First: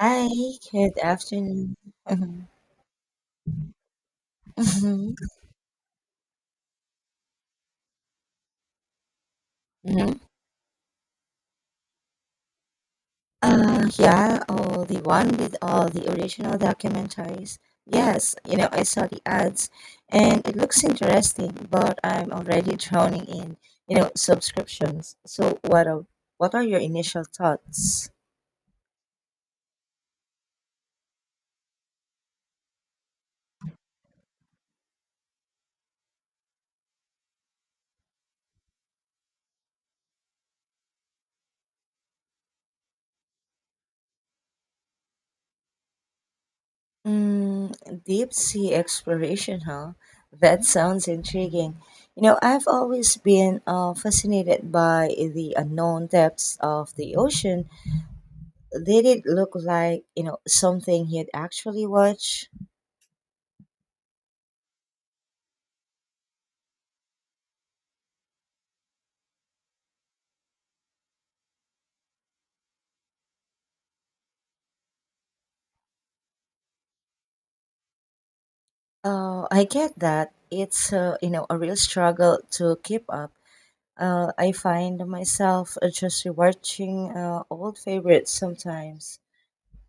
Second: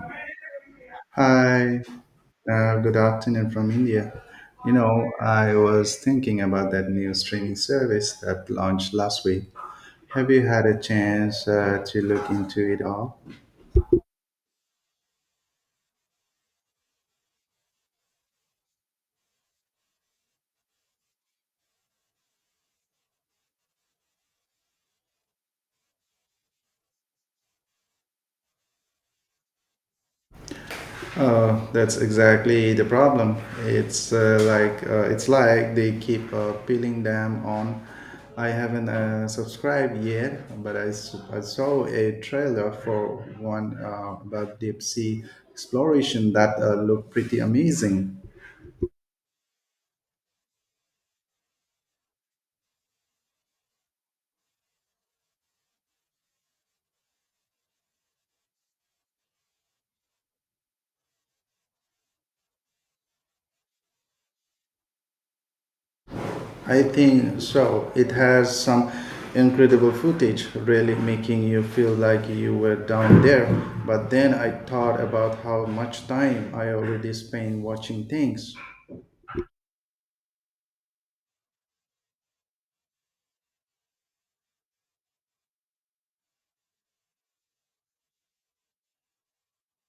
Hi, good afternoon. Hi, Mhm, good afternoon from India. You know, mhm, I was thinking about that new streaming service that launched last week. mhm. Have you had a chance to look into it all? Yeah, oh, the one with all the original documentaries. Yes, you know, I saw the ads and it looks interesting, but I'm already drowning in, you know, subscriptions. So what are your initial thoughts? Oh, that's exactly the problem. It's like it's like they keep peeling them on. I haven't subscribed yet, but I saw a trailer for one about deep sea exploration that looked pretty Mm, amazing. deep sea exploration, huh? That sounds intriguing. You know, I've always been fascinated by the unknown depths of the ocean. Did it look like, you know, something he'd actually watch? I think so. It has some incredible footage, really making you feel like you were down there. But then I thought about how much time I already spend watching things. I get that. You know, a real struggle to keep up. I find myself just rewatching old favorites sometimes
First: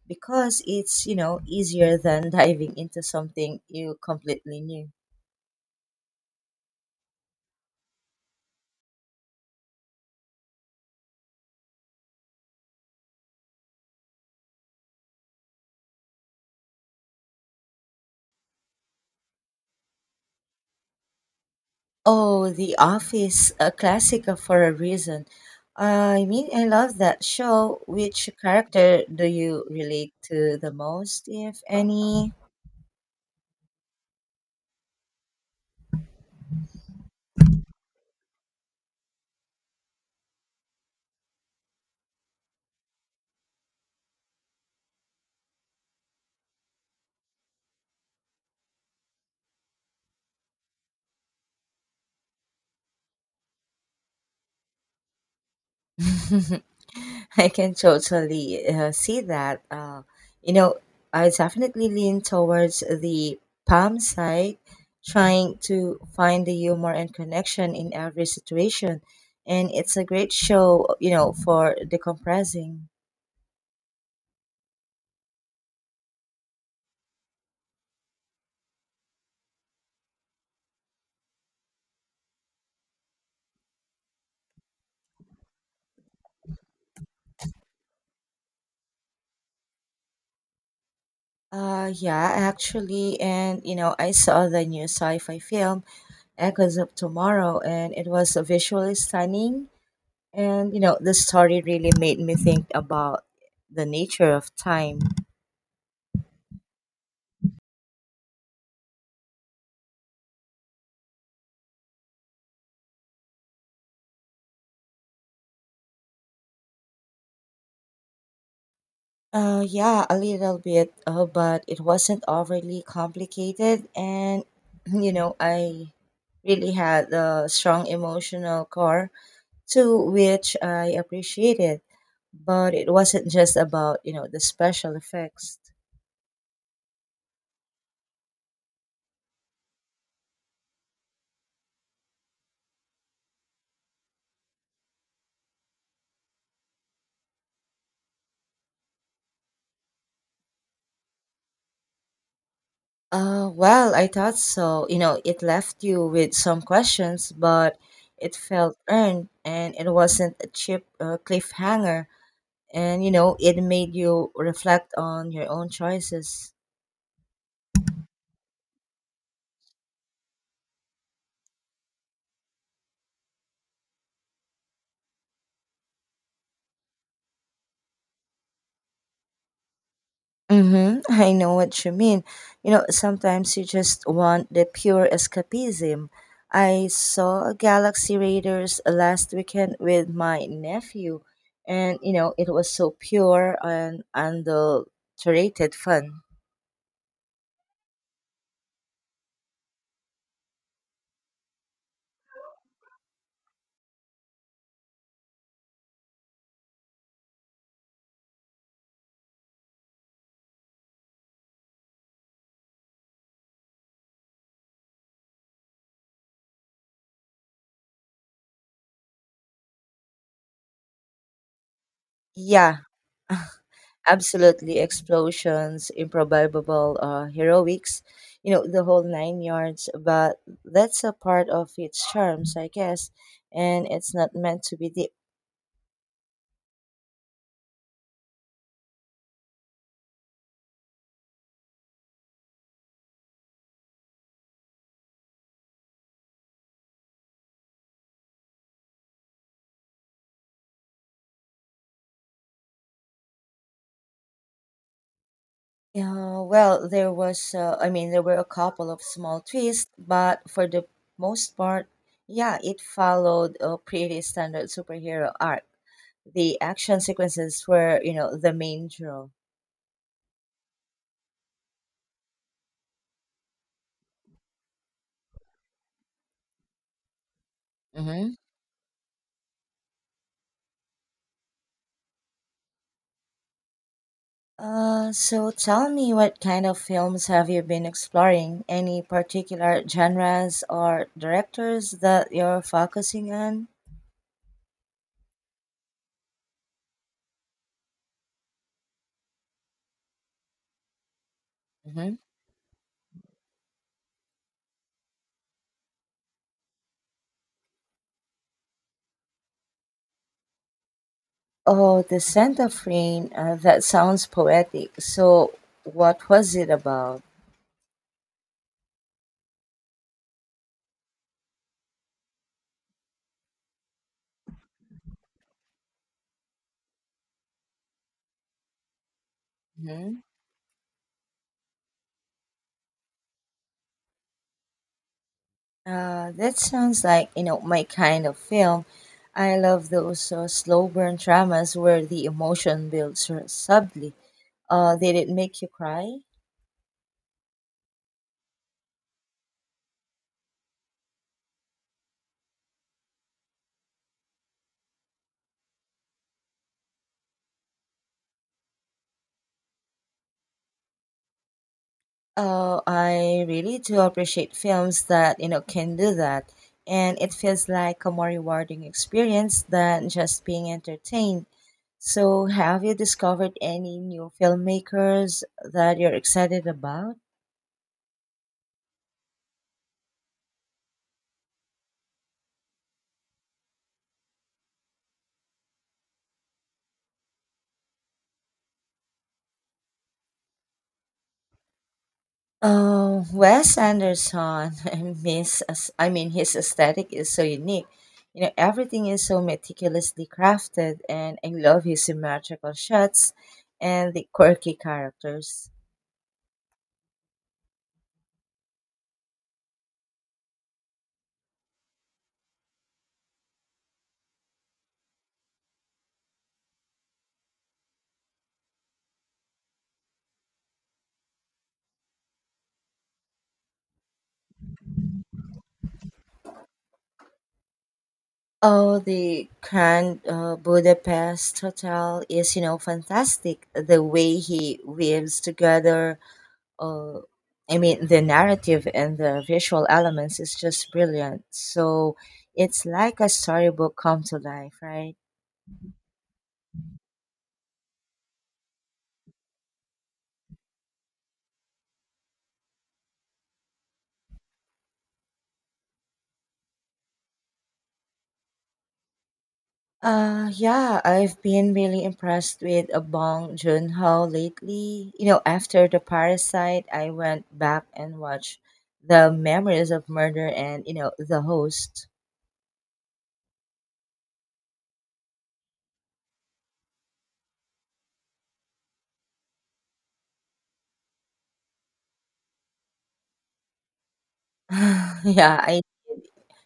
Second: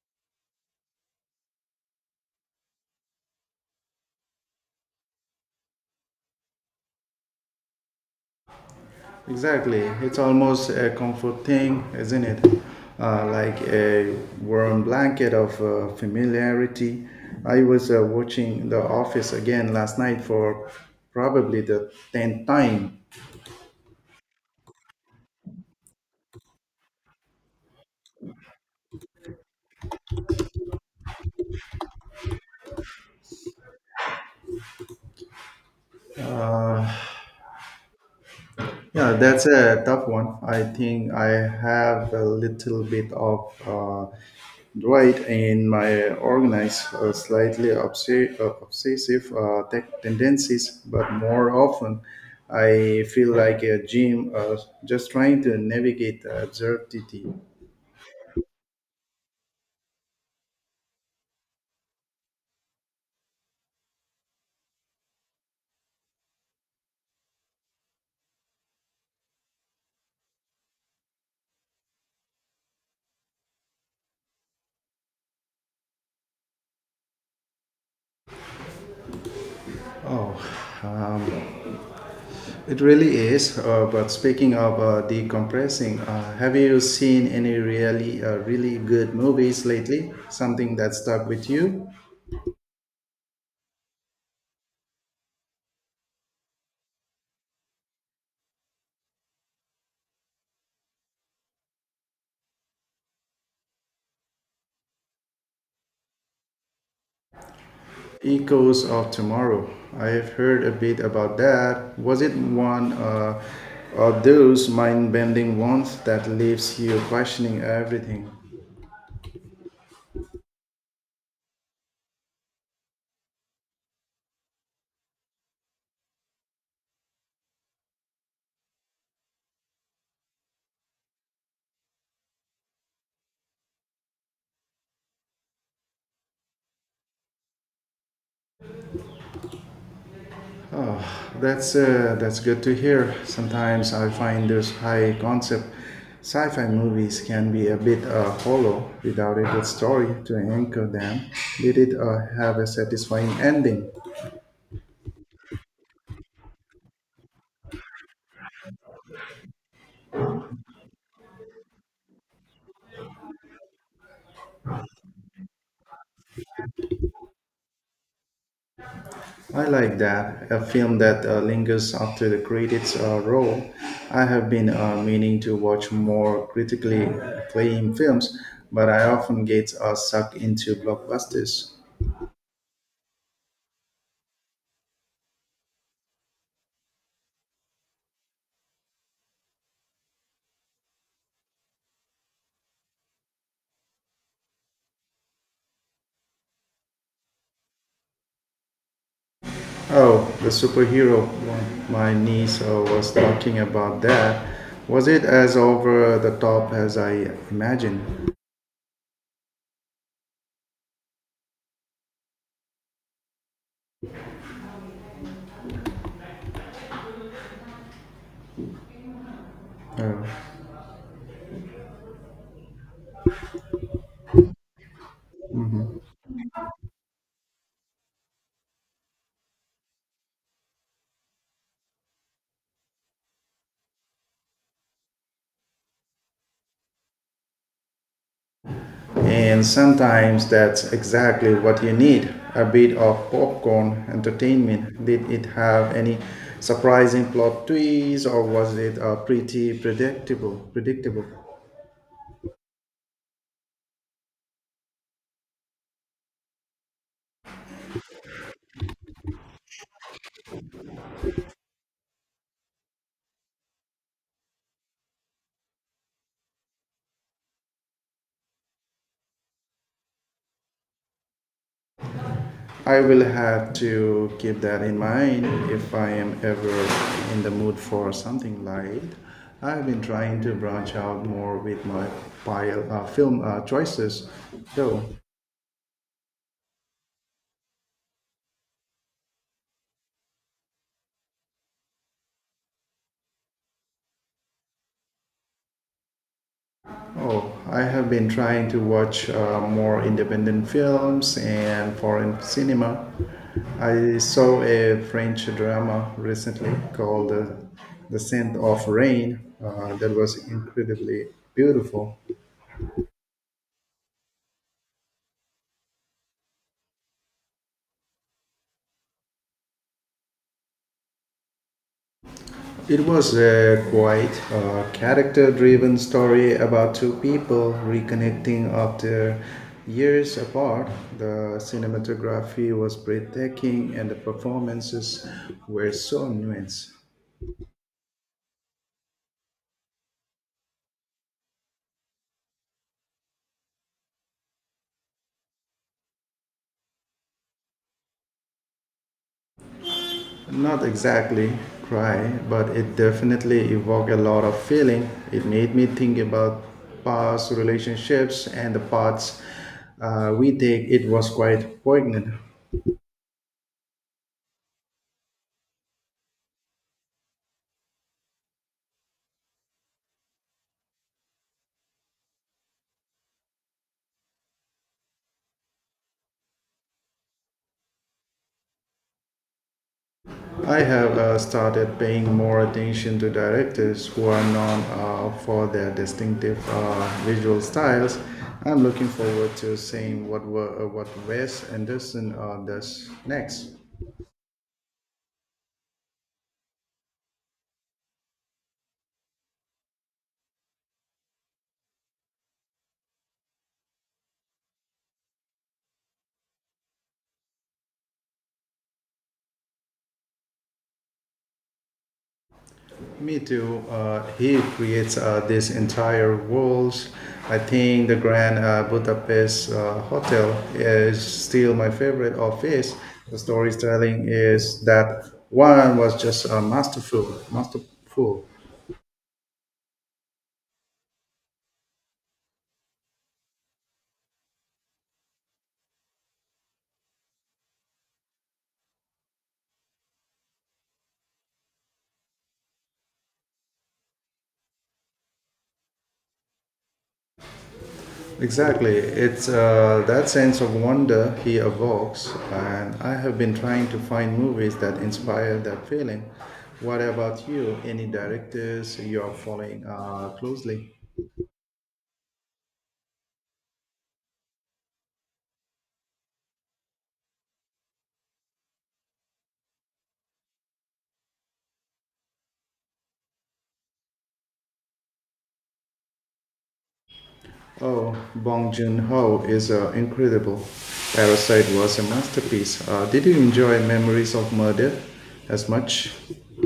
because it's, you know, easier than diving into something you completely new. Exactly. It's almost a comfort thing, isn't it? Like a warm blanket of familiarity. I was watching The Office again last night for probably the 10th Oh, The time. Office, a classic for a reason. I mean, I love that show. Which character do you relate to the most, if any? Yeah, that's a tough one. I think I have a little bit of Dwight in my organized, slightly obsessive tech tendencies, but more often I feel like a gym just trying to navigate the absurdity. I can totally see that. You know, I definitely lean towards the palm side, trying to find the humor and connection in every situation. And it's a great show, you know, for decompressing. It really is. But speaking of decompressing, have you seen any really good movies lately? Something that stuck with you? Yeah, actually, and you know, I saw the new sci-fi film Echoes of Tomorrow, and it was visually stunning. And you know, the story really made me think about the nature of time. Echoes of Tomorrow. I have heard a bit about that. Was it one of those mind-bending ones that leaves you questioning everything? Yeah, a little bit, but it wasn't overly complicated, and you know, I really had a strong emotional core to which I appreciated. But it wasn't just about you know the special effects. That's good to hear. Sometimes I find those high-concept sci-fi movies can be a bit hollow without a good story to anchor them. Did it have a satisfying ending? Well, I thought so. You know, it left you with some questions, but it felt earned and it wasn't a cheap cliffhanger. And, you know, it made you reflect on your own choices. I like that. A film that lingers after the credits roll. I have been meaning to watch more critically acclaimed films, but I often get sucked into Mm-hmm. I know blockbusters. what you mean. You know, sometimes you just want the pure escapism. I saw a Galaxy Raiders last weekend with my nephew, and, you know, it was so pure and adulterated fun. Oh, the superhero one. My niece was talking about that. Was it as over the top as I imagined? Uh, Yeah, absolutely. Explosions, improbable heroics, you know, the whole nine yards. But that's a part of its charms, I guess. And it's not meant to be deep. And sometimes that's exactly what you need a bit of popcorn entertainment. Did it have any surprising plot twists or was it pretty predictable? Predictable. Yeah, well, there was, I mean, there were a couple of small twists, but for the most part, yeah, it followed a pretty standard superhero arc. The action sequences were, you know, the main draw. I will have to keep that in mind if I am ever in the mood for Hmm. something light. I've been trying to branch out more with my film choices, though. So tell me, what kind of films have you been exploring? Any particular genres or directors that you're focusing on? Oh, I have been trying to watch more independent films and Hmm. foreign cinema. I saw a French drama recently called The Scent of Rain that was incredibly Oh, beautiful. The Scent of Rain, that sounds poetic. So what was it about? It was a quite character driven story about two people reconnecting after Mhm. years apart. The cinematography was breathtaking and the performances were so That nuanced. sounds like, you know, my kind of film. I love those slow burn dramas where the emotion builds sort subtly. Did it make you cry? Not exactly cry, but it definitely evoked a lot of feeling. It made me think about past relationships and the paths we take. It was quite poignant. I really do appreciate films that, you know, can do that. And it feels like a more rewarding experience than just being entertained. So, have you discovered any new filmmakers that you're excited about? I have started paying more attention to directors who are known for their distinctive visual styles. I'm looking forward to seeing what Wes Anderson does Oh, next. Wes Anderson. I mean, his aesthetic is so unique. You know, everything is so meticulously crafted, and I love his symmetrical shots and the quirky characters. Me too. He creates these entire worlds. I think the Grand Budapest Hotel is still my favorite of his. The storytelling is that one was just masterful. Oh, the Grand Budapest Hotel is, you know, fantastic. The way he weaves together, uh, I mean, the narrative and the visual elements is just brilliant. So it's like a storybook come to life, right? Exactly. It's That sense of wonder he evokes, and I have been trying to find movies that inspire that feeling. What about you? Any directors you are following closely? Yeah, I've been really impressed with Bong Joon-ho lately. You know, after The Parasite, I went back and watched The Memories of Murder and, you know, The Host. Oh, Bong Joon-ho is incredible. Parasite was a masterpiece. Did you enjoy Memories of Murder Yeah, as I, much?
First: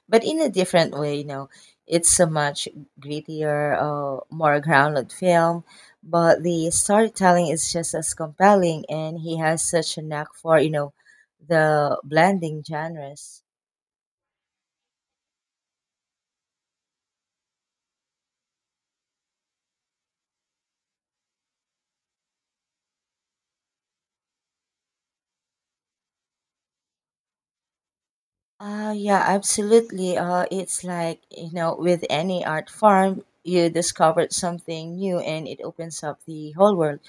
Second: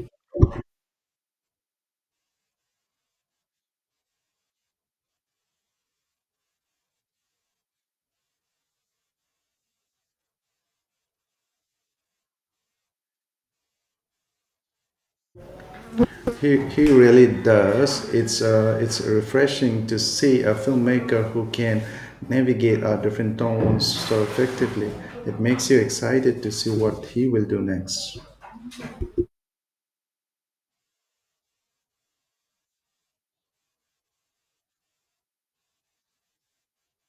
but in a different way, you know, it's a much grittier, more grounded film, but the storytelling is just as compelling, and he has such a knack for, you know, the blending genres. He really does. It's refreshing to see a filmmaker who can navigate different tones so effectively. It makes you excited to see what he will do next. Yeah, absolutely. It's like, you know, with any art form, you discovered something new and it opens up the whole world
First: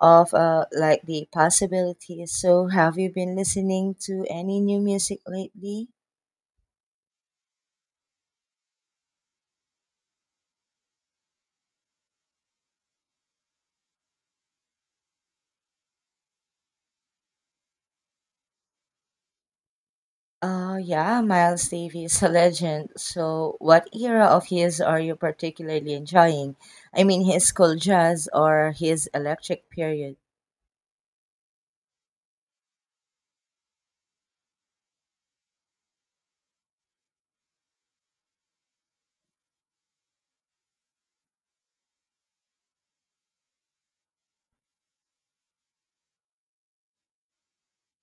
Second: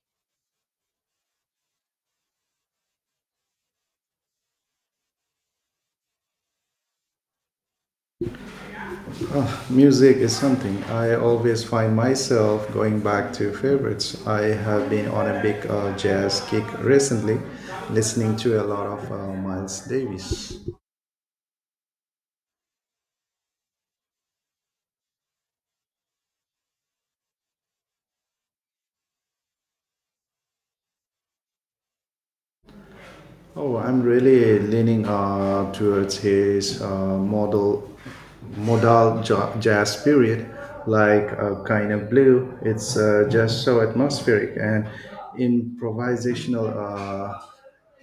of like the possibilities. So, have you been listening to any new music lately? Music is something I always find myself going back to favorites. I have been on a big jazz kick recently, listening to a lot of Miles Davis. Yeah, Miles Davis is a legend. So, what era of his are you particularly enjoying? I mean, his cool jazz or his electric period? Oh, I'm really leaning towards his modal jazz period, like kind of blue. It's just so atmospheric and improvisational.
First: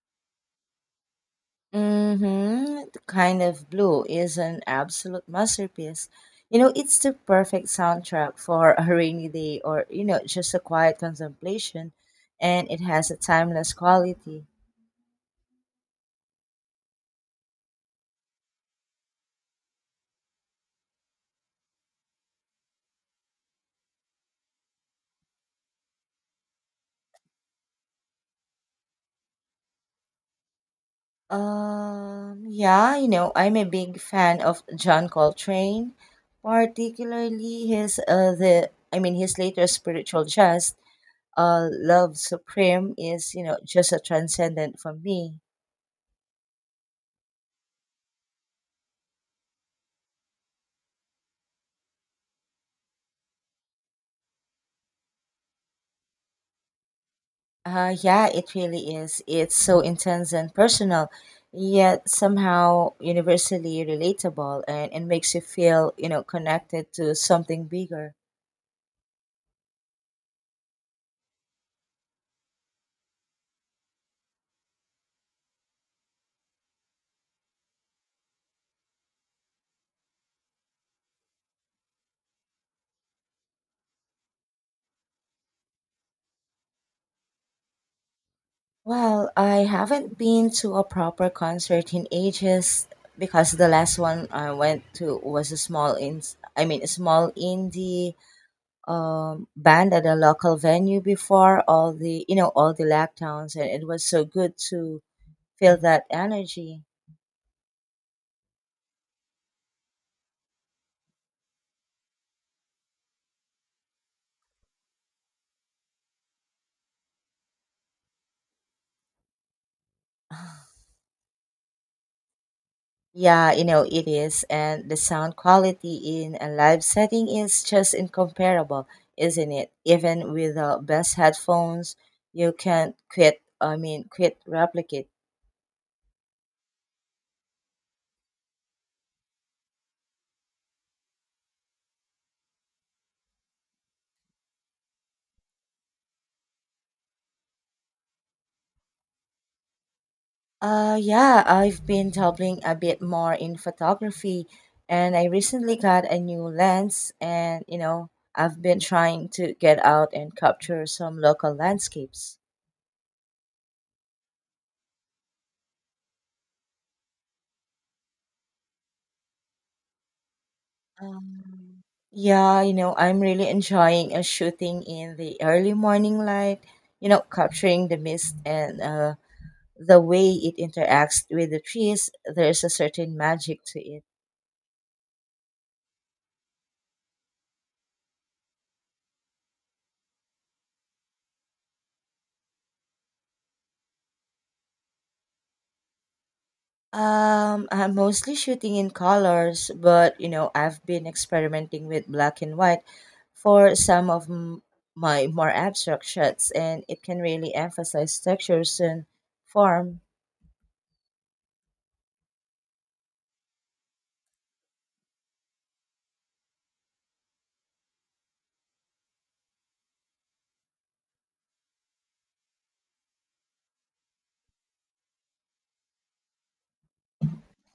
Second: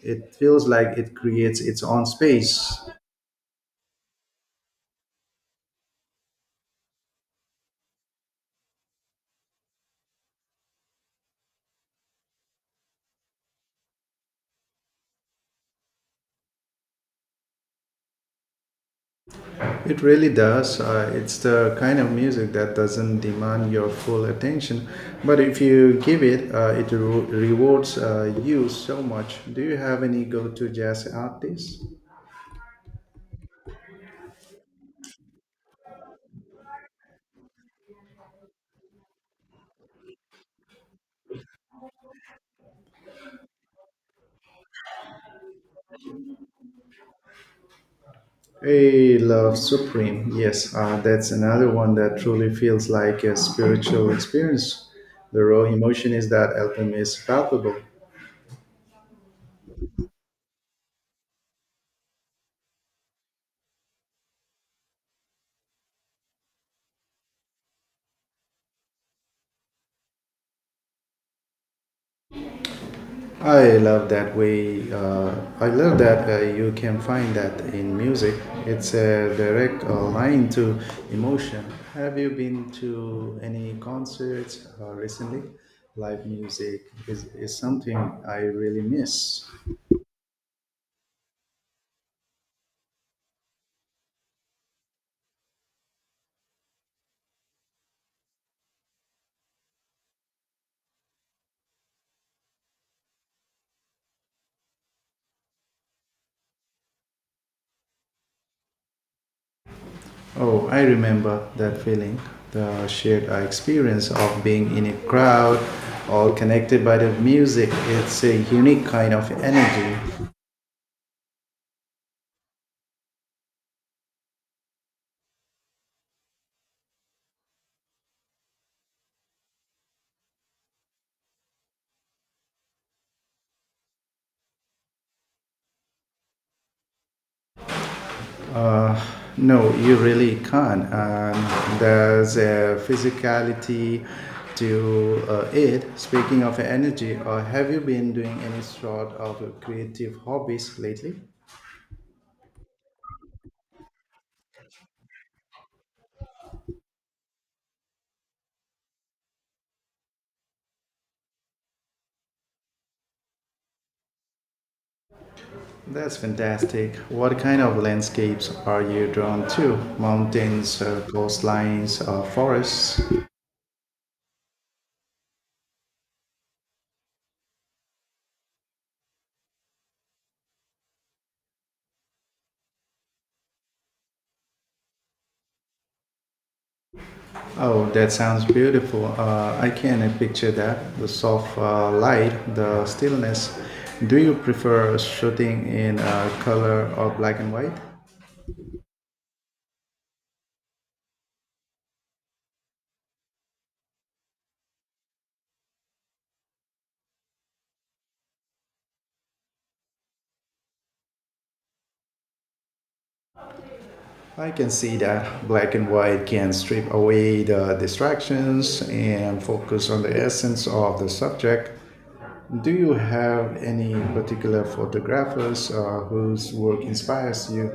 It feels like it creates its own space. Mm-hmm. The kind of blue is an absolute masterpiece. You know, it's the perfect soundtrack for a rainy day or, you know, just a quiet contemplation, and it has a timeless quality. It really does. It's the kind of music that doesn't demand your full attention, but if you give it, it rewards you so much. Do you have any go-to jazz artists? Yeah, you know, I'm a big fan of John Coltrane, particularly his the I mean his later spiritual jazz, Love Supreme is, you know, just a transcendent for me. I love Supreme. Yes, that's another one that truly feels like a spiritual experience. The raw emotion is that album is palpable. Yeah, it really is. It's so intense and personal, yet somehow universally relatable, and it makes you feel, you know, connected to something bigger. I love that way. I love that you can find that in music. It's a direct line to emotion. Have you been to any concerts recently? Live music is something I really Well, miss. I haven't been to a proper concert in ages because the last one I went to was a small in I mean a small indie band at a local venue before all the you know all the lockdowns and it was so good to feel that energy. Oh, I remember that feeling, the shared experience of being in a crowd all connected by the music. It's a unique kind of energy. Yeah, you know, it is. And the sound quality in a live setting is just incomparable, isn't it? Even with the best headphones, you can't quit, I mean, quit replicate. No, you really can't. And there's a physicality to it. Speaking of energy, or have you been doing any sort of creative hobbies lately? Yeah, I've been dabbling a bit more in photography, and I recently got a new lens, and you know, I've been trying to get out and capture some local landscapes. That's fantastic. What kind of landscapes are you drawn to? Mountains, Um, coastlines, or yeah, you know, forests? I'm really enjoying a shooting in the early morning light, you know, capturing the mist and the way it interacts with the trees. There's a certain magic to it. Oh, that sounds beautiful. I can picture that. The soft light, the stillness. Do you prefer shooting in color or black and white? I'm mostly shooting in colors, but you know, I've been experimenting with black and white for my more abstract shots, and it can really emphasize textures and form. I can see that black and white can strip away the distractions and focus on the essence of the subject. Do you have any particular photographers whose work inspires you?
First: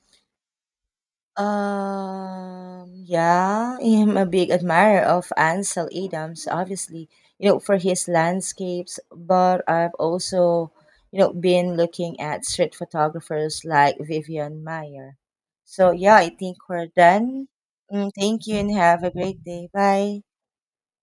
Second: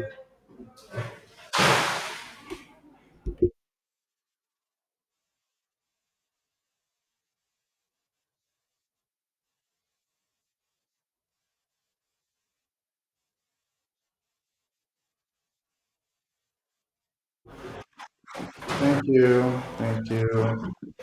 Yeah, I'm a big admirer of Ansel Adams, obviously, you know, for his landscapes, but I've also, you know, been looking at street photographers like Vivian Meyer. So, yeah, I think we're done. Mm, thank you and have Thank a great you. day. Thank Bye. you.